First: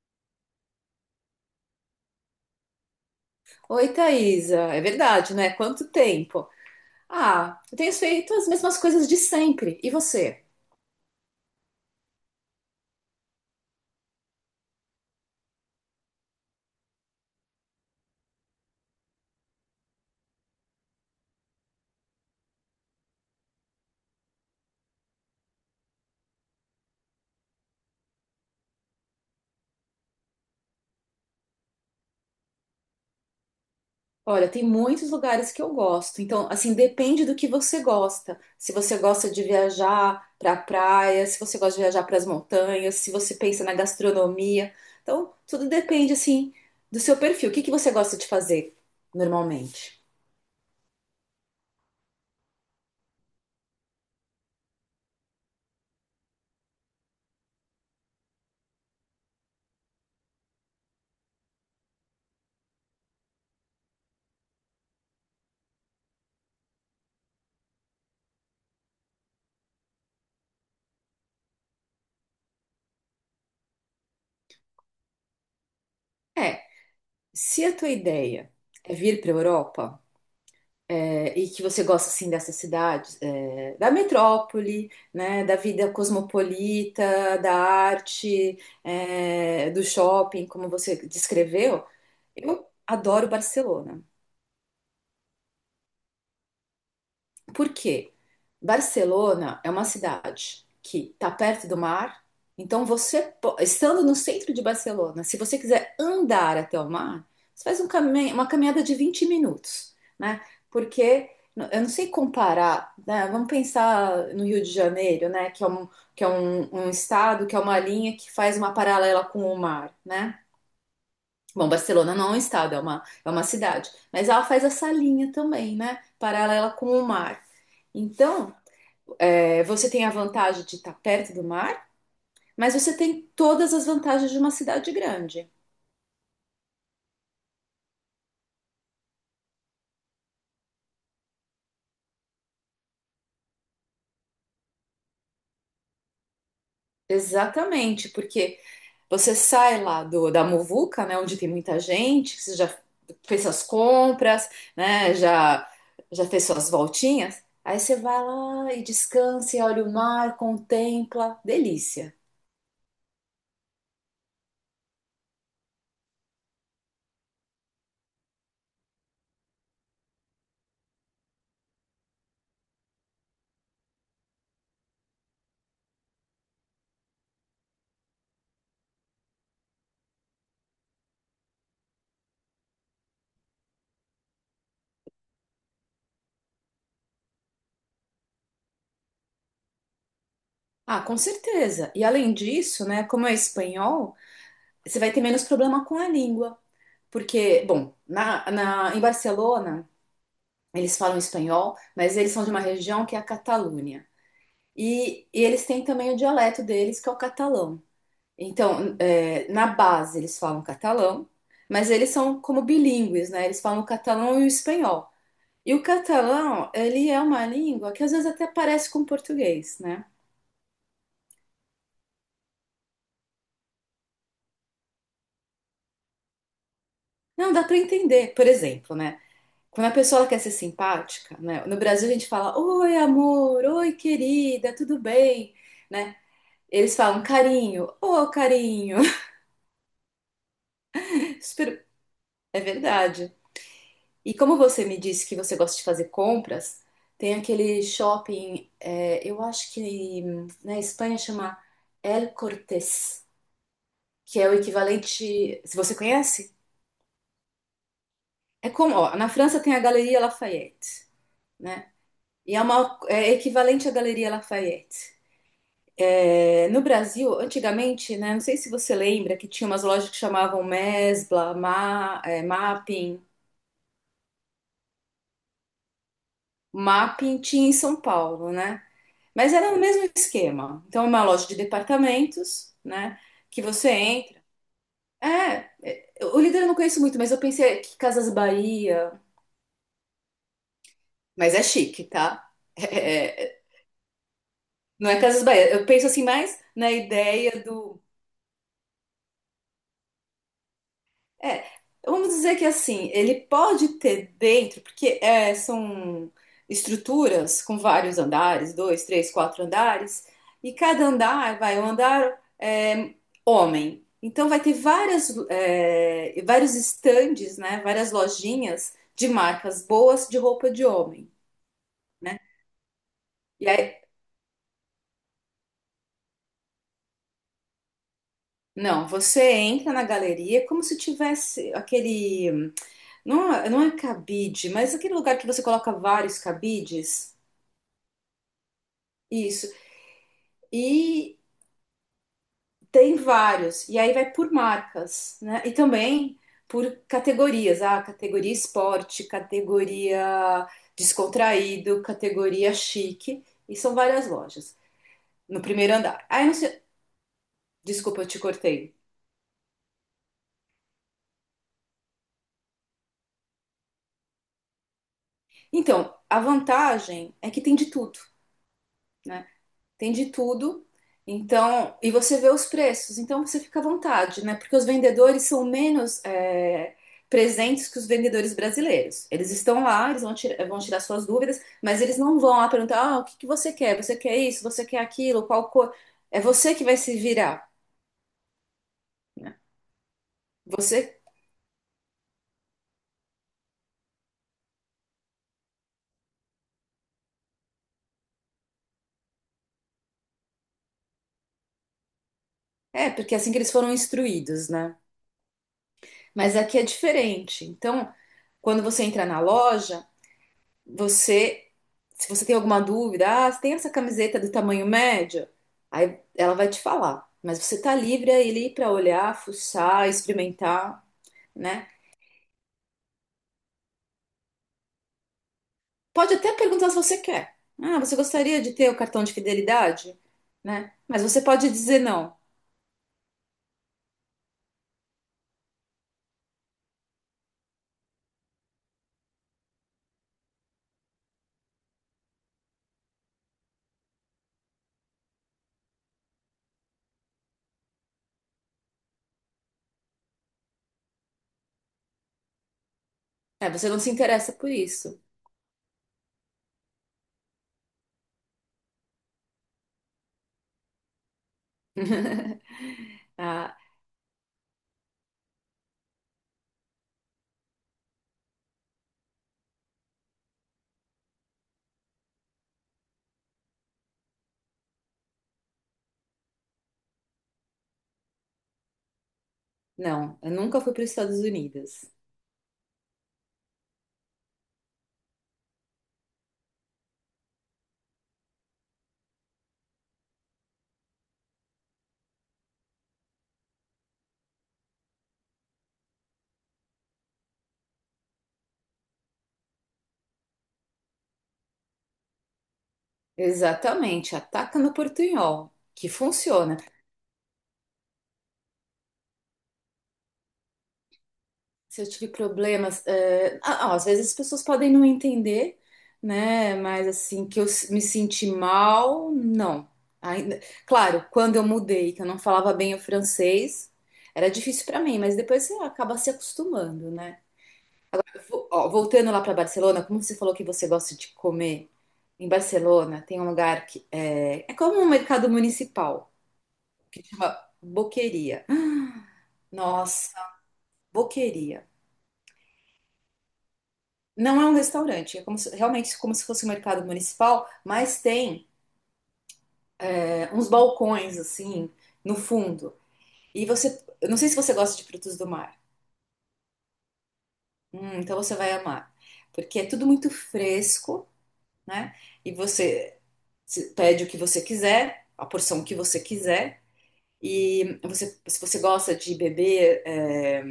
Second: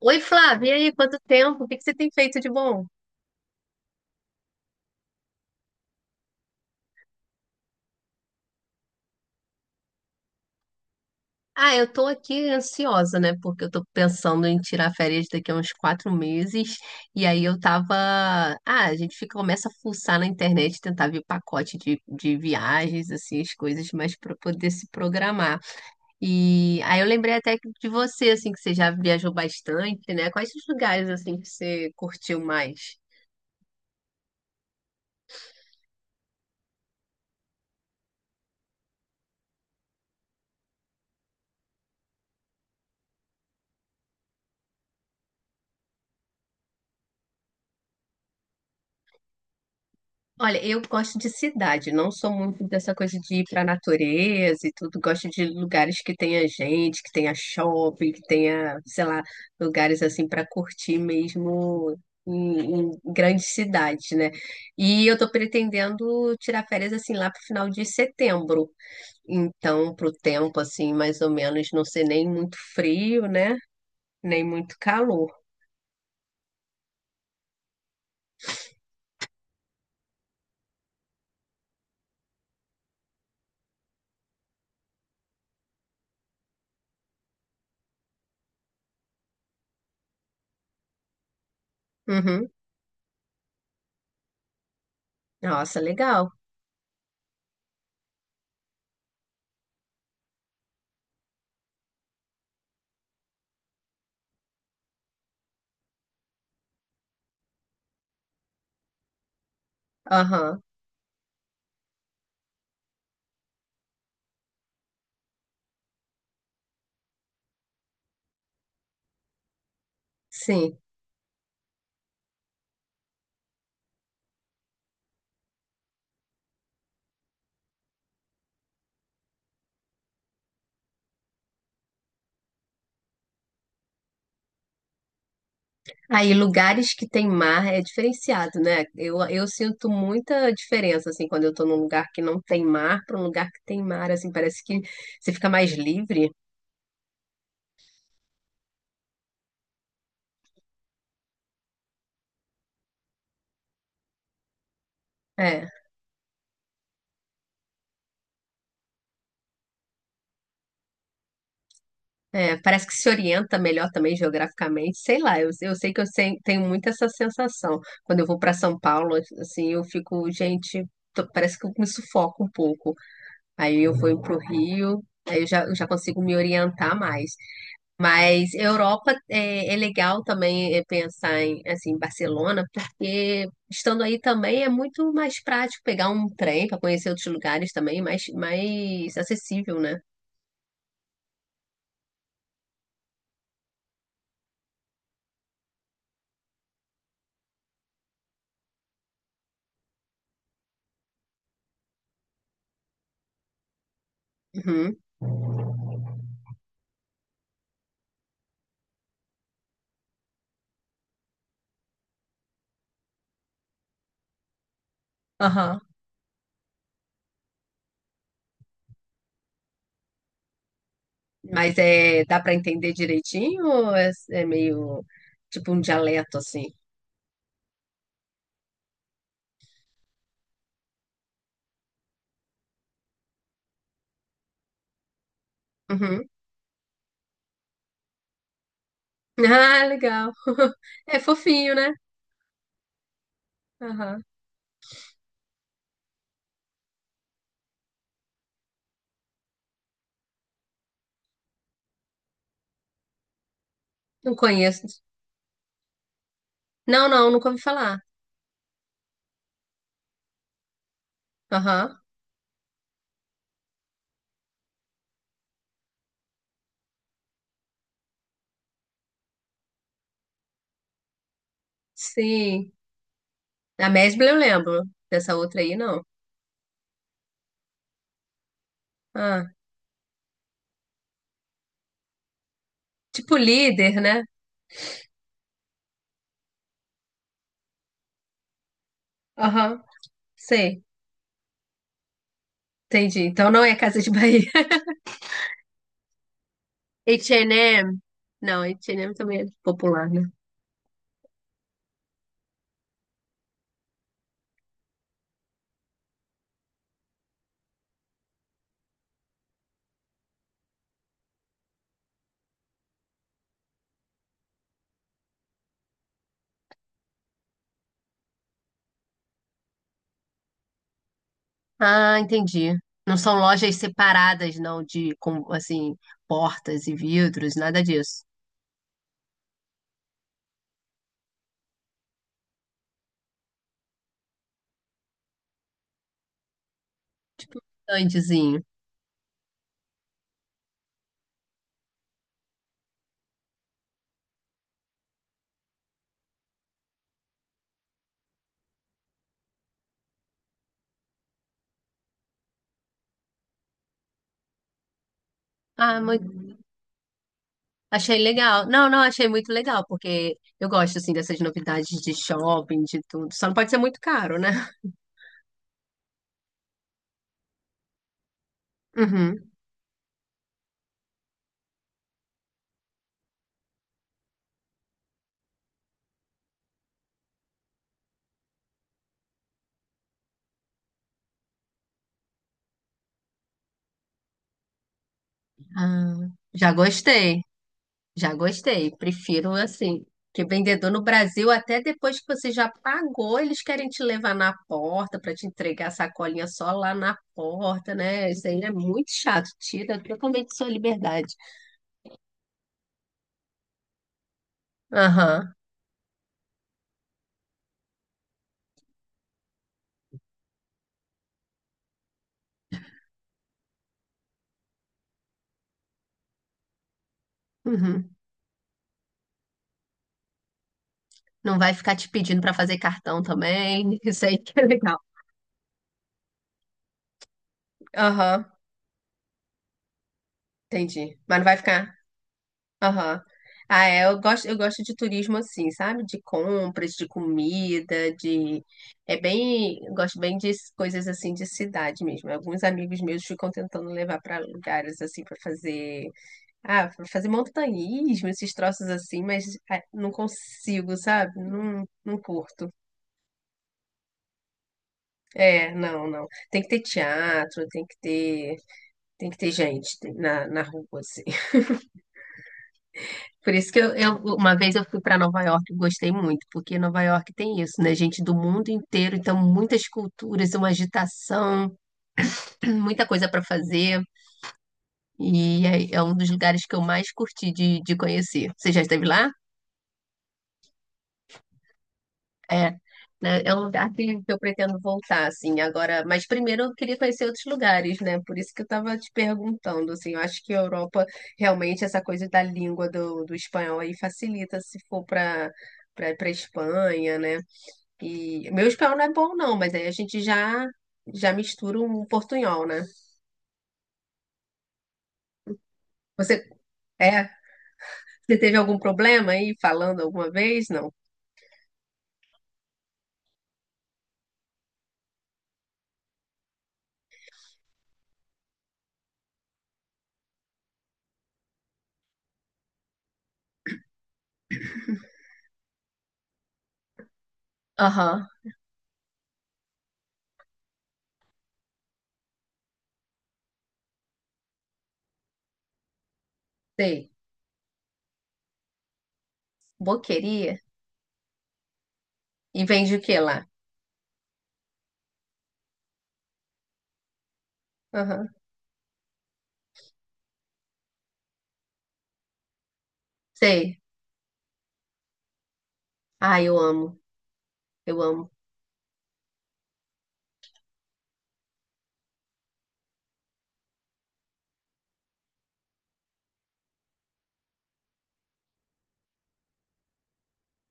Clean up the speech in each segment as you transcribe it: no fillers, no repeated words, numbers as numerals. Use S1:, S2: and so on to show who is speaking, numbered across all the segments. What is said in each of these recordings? S1: Oi, Flávia, e aí, quanto tempo? O que que você tem feito de bom?
S2: Oi, Thaisa. É verdade, né? Quanto tempo? Ah, eu tenho feito as mesmas coisas de sempre. E você?
S1: Ah, eu tô aqui ansiosa, né? Porque eu tô pensando em tirar férias daqui a uns 4 meses. E aí eu tava. Ah, a gente fica, começa a fuçar na internet, tentar ver pacote de viagens, assim, as coisas, mas para poder se programar. E aí eu lembrei até que de você, assim, que você já viajou bastante, né? Quais os lugares, assim, que você curtiu mais?
S2: Olha, tem muitos lugares que eu gosto. Então, assim, depende do que você gosta. Se você gosta de viajar para a praia, se você gosta de viajar para as montanhas, se você pensa na gastronomia. Então, tudo depende, assim, do seu perfil. O que que você gosta de fazer normalmente?
S1: Olha, eu gosto de cidade, não sou muito dessa coisa de ir para a natureza e tudo. Gosto de lugares que tenha gente, que tenha shopping, que tenha, sei lá, lugares assim para curtir mesmo em grandes cidades, né? E eu tô pretendendo tirar férias assim lá pro final de setembro. Então, pro tempo assim, mais ou menos, não ser nem muito frio, né? Nem muito calor.
S2: É, se a tua ideia é vir para a Europa. É, e que você gosta assim dessa cidade, da metrópole, né, da vida cosmopolita, da arte, do shopping, como você descreveu.
S1: Uhum.
S2: Eu adoro Barcelona.
S1: Nossa, legal.
S2: Por quê? Barcelona é uma cidade que está perto do mar, então você, estando no centro de Barcelona, se você quiser andar até o mar, você faz um uma caminhada de 20 minutos, né?
S1: Aham.
S2: Porque eu não sei comparar, né? Vamos pensar no Rio de Janeiro, né? Que é um estado, que é uma linha que faz uma paralela com o mar, né?
S1: Sim.
S2: Bom, Barcelona não é um estado, é uma cidade. Mas ela faz essa linha também, né? Paralela com o mar. Então, você tem a vantagem de estar perto do mar, mas você tem todas as vantagens de uma cidade grande.
S1: Aí, lugares que tem mar é diferenciado, né? Eu sinto muita diferença, assim, quando eu tô num lugar que não tem mar para um lugar que tem mar, assim, parece que você fica mais livre.
S2: Exatamente, porque você sai lá da muvuca, né? Onde tem muita gente, você já fez suas compras, né?
S1: É,
S2: Já, já fez suas voltinhas. Aí você vai lá e descansa, e olha o mar, contempla. Delícia.
S1: é, parece que se orienta melhor também geograficamente, sei lá, eu sei que eu sei- tenho muito essa sensação. Quando eu vou para São Paulo, assim, eu fico, gente, parece que eu me sufoco um pouco. Aí eu vou pro Rio, aí eu já consigo me orientar mais. Mas Europa é legal também é, pensar em assim, Barcelona, porque estando aí também é muito mais prático pegar um trem para conhecer outros lugares também, mais acessível, né?
S2: Ah, com certeza. E além disso, né, como é espanhol, você vai ter menos problema com a língua. Porque, bom, em Barcelona, eles falam espanhol, mas eles são de uma região que é a Catalunha.
S1: Uhum.
S2: E eles têm também o dialeto deles, que é o catalão. Então, é, na base, eles falam catalão, mas eles são como bilíngues, né? Eles falam o catalão e o espanhol. E
S1: Aham.
S2: o catalão, ele é uma língua que às vezes até parece com o português, né?
S1: Mas é, dá para entender direitinho ou é meio tipo um dialeto assim?
S2: Não, dá para entender, por exemplo, né? Quando a pessoa ela quer ser simpática, né? No Brasil a gente fala, oi amor, oi querida, tudo bem, né?
S1: Uhum.
S2: Eles falam carinho, ô carinho.
S1: Ah, legal. É fofinho,
S2: Super-
S1: né?
S2: É verdade.
S1: Aham.
S2: E como você me disse que você gosta de fazer compras, tem aquele shopping, é, eu acho que na Espanha chama El Cortés,
S1: Não
S2: que é o
S1: conheço.
S2: equivalente, se você conhece,
S1: Não, não, nunca ouvi falar.
S2: é como, ó, na França tem a Galeria Lafayette, né?
S1: Aham.
S2: E é uma, é equivalente à Galeria Lafayette. É, no Brasil, antigamente, né, não sei se você lembra que tinha umas lojas que chamavam Mesbla,
S1: Sim.
S2: Mapping.
S1: A Mesbla eu lembro. Dessa outra aí, não.
S2: Mapping tinha em São Paulo, né?
S1: Ah.
S2: Mas era o mesmo esquema. Então, é uma loja de departamentos, né,
S1: Tipo
S2: que você
S1: líder, né?
S2: entra. É, o líder eu não conheço muito, mas eu pensei que Casas Bahia,
S1: Aham, sei,
S2: mas é chique, tá? É,
S1: entendi.
S2: é,
S1: Então
S2: é,
S1: não é Casa de Bahia.
S2: não é Casas Bahia. Eu penso assim mais na ideia do.
S1: H&M, não, H&M também é popular, né?
S2: É, vamos dizer que assim, ele pode ter dentro, porque são estruturas com vários andares, dois, três, quatro andares, e cada andar vai um andar homem. Então vai ter várias, vários estandes, né? Várias lojinhas de marcas boas de roupa de homem,
S1: Ah,
S2: né?
S1: entendi. Não são
S2: E
S1: lojas
S2: aí,
S1: separadas, não, de, com, assim, portas e vidros, nada disso.
S2: não, você entra na galeria como se tivesse aquele, não é cabide, mas aquele lugar que você coloca vários cabides.
S1: Estandezinho.
S2: Isso. E tem vários. E aí vai por marcas, né? E também por categorias. Ah, categoria esporte, categoria descontraído, categoria chique. E são várias lojas no primeiro
S1: Ah,
S2: andar. Aí, não
S1: muito...
S2: sei...
S1: achei
S2: Desculpa, eu te
S1: legal. Não,
S2: cortei.
S1: não, achei muito legal, porque eu gosto, assim, dessas novidades de shopping, de tudo. Só não pode ser muito caro, né?
S2: Então, a vantagem é que tem de tudo.
S1: Uhum.
S2: Né, tem de tudo. Então, e você vê os preços, então você fica à vontade, né? Porque os vendedores são menos presentes que os vendedores brasileiros. Eles estão lá, eles vão, vão tirar suas dúvidas, mas eles não vão lá perguntar: ah, o que que você quer? Você quer isso? Você quer aquilo? Qual cor?
S1: Ah,
S2: É
S1: já
S2: você que vai se
S1: gostei.
S2: virar,
S1: Já gostei. Prefiro
S2: né?
S1: assim, que vendedor no
S2: Você.
S1: Brasil, até depois que você já pagou, eles querem te levar na porta para te entregar a sacolinha só lá na porta, né? Isso aí é muito chato, tira totalmente sua liberdade.
S2: É, porque é assim que eles foram instruídos, né?
S1: Aham.
S2: Mas aqui é diferente. Então, quando você entra na loja, você, se você tem alguma dúvida, ah, você tem essa camiseta do tamanho médio? Aí ela vai te falar. Mas você tá
S1: Uhum.
S2: livre aí ali para olhar, fuçar, experimentar,
S1: Não vai
S2: né?
S1: ficar te pedindo para fazer cartão também. Isso aí que é legal.
S2: Pode até perguntar se você quer. Ah, você
S1: Aham,
S2: gostaria de ter o cartão de fidelidade? Né?
S1: entendi.
S2: Mas
S1: Mas
S2: você
S1: não vai
S2: pode
S1: ficar.
S2: dizer não.
S1: Aham. Ah, é, eu gosto de turismo assim, sabe? De compras, de comida, de... É bem... eu gosto bem de coisas assim de cidade mesmo. Alguns amigos meus ficam tentando levar para lugares assim para fazer... Ah, para fazer montanhismo, esses troços assim, mas ah, não consigo, sabe? Não, não curto.
S2: É, você não se interessa por isso.
S1: É, não, não. Tem que ter teatro, tem que ter... Tem que ter gente na, na rua, assim. Por isso
S2: Ah,
S1: que uma vez eu fui para Nova York e gostei muito, porque Nova York tem isso, né? Gente do mundo inteiro, então muitas culturas, uma agitação, muita coisa para fazer. E é um dos lugares que eu mais curti de conhecer. Você já esteve lá?
S2: não, eu nunca fui para os Estados Unidos.
S1: É. Né? É um lugar que eu pretendo voltar, assim, agora. Mas primeiro eu queria conhecer outros lugares, né? Por isso que eu estava te perguntando, assim, eu acho que a Europa, realmente, essa coisa da língua do espanhol aí facilita se for para Espanha, né? E meu espanhol não é bom, não, mas aí a gente já já mistura um portunhol, né?
S2: Exatamente, ataca no portunhol, que
S1: Você
S2: funciona.
S1: é, você teve algum problema aí falando alguma vez? Não.
S2: Se eu tive problemas, às vezes as pessoas podem não entender, né? Mas assim, que me senti mal, não. Ainda, claro, quando eu mudei, que eu não falava bem o francês, era difícil para mim, mas depois você acaba se acostumando, né?
S1: Aham,
S2: Ó, voltando lá para Barcelona, como você falou que você gosta de comer, em Barcelona tem um lugar que é como um mercado municipal,
S1: sei.
S2: que chama Boqueria. Nossa,
S1: Boqueria?
S2: Boqueria.
S1: E vende o que lá?
S2: Não é um restaurante, é como realmente como se fosse um mercado municipal, mas
S1: Aham,
S2: tem uns balcões assim no fundo. E
S1: sei.
S2: você, eu não sei se você gosta de frutos do mar.
S1: Ah, eu amo. Eu amo.
S2: Então você vai amar, porque é tudo muito fresco, né? E você pede o que você quiser, a porção que você quiser. E você, se você gosta de beber,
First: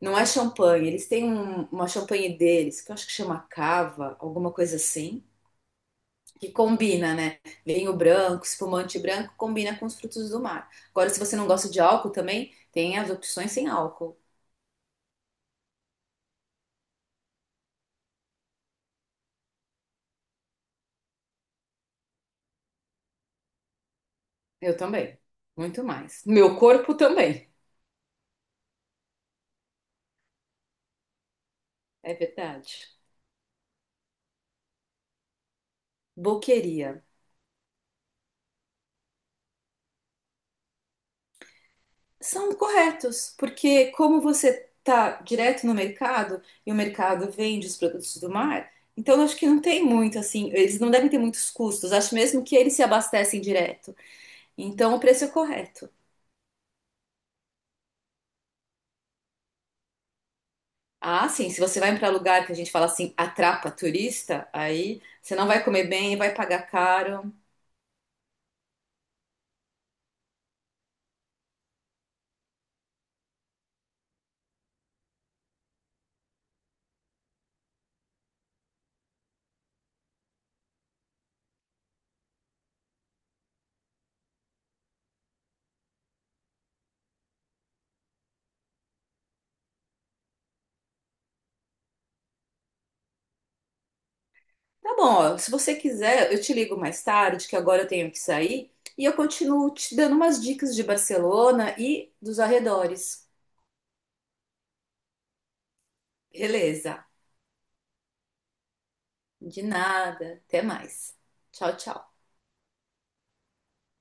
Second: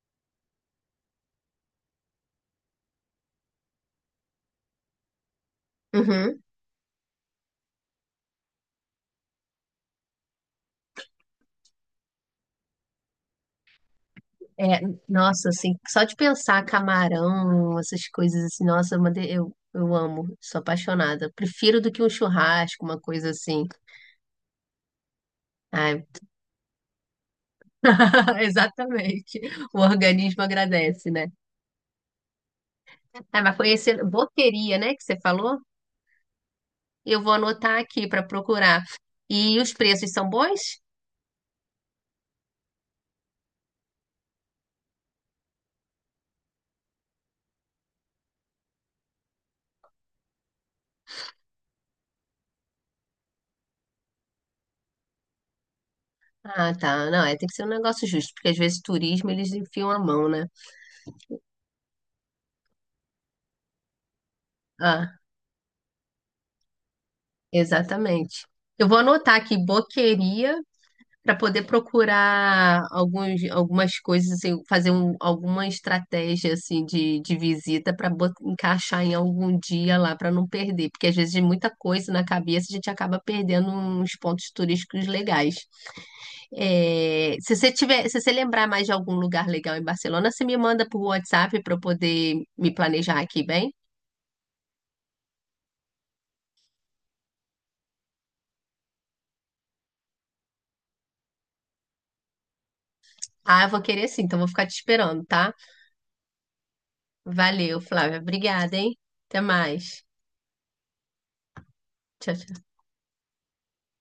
S2: não é champanhe, eles têm uma champanhe deles, que eu acho que chama cava, alguma coisa assim.
S1: Uhum.
S2: Que combina, né? Vinho branco, espumante branco, combina com os frutos do mar. Agora, se você não gosta de álcool também, tem as opções sem álcool.
S1: É, nossa, assim, só de pensar camarão, essas coisas assim, nossa, eu amo, sou apaixonada. Prefiro do que um churrasco, uma coisa assim.
S2: Eu também. Muito
S1: Ai.
S2: mais. Meu corpo também.
S1: Exatamente. O organismo agradece, né?
S2: É verdade.
S1: Ah, mas foi esse boteria, né, que você falou?
S2: Boqueria.
S1: Eu vou anotar aqui para procurar. E os preços são bons?
S2: São corretos, porque como você tá direto no mercado e o mercado vende os produtos do mar, então eu acho que não tem muito assim, eles não devem ter muitos custos. Acho mesmo que eles se abastecem direto. Então o preço é correto.
S1: Ah, tá. Não, é, tem que ser um negócio justo, porque às vezes turismo eles enfiam a mão, né?
S2: Ah, sim, se você vai para lugar que a gente fala assim, atrapa turista, aí
S1: Ah,
S2: você não vai comer bem, vai pagar caro.
S1: exatamente. Eu vou anotar aqui boqueria para poder procurar algumas coisas, assim, alguma estratégia assim de visita para encaixar em algum dia lá para não perder, porque às vezes de muita coisa na cabeça a gente acaba perdendo uns pontos turísticos legais. É, se você lembrar mais de algum lugar legal em Barcelona, você me manda por WhatsApp para eu poder me planejar aqui, bem?
S2: Tá bom, ó, se você quiser, eu te ligo mais tarde, que agora eu tenho que sair, e eu continuo te dando umas dicas de Barcelona e dos arredores.
S1: Ah, eu vou querer sim, então vou ficar te esperando, tá?
S2: Beleza,
S1: Valeu, Flávia. Obrigada, hein? Até
S2: de
S1: mais.
S2: nada, até mais. Tchau, tchau.
S1: Tchau, tchau.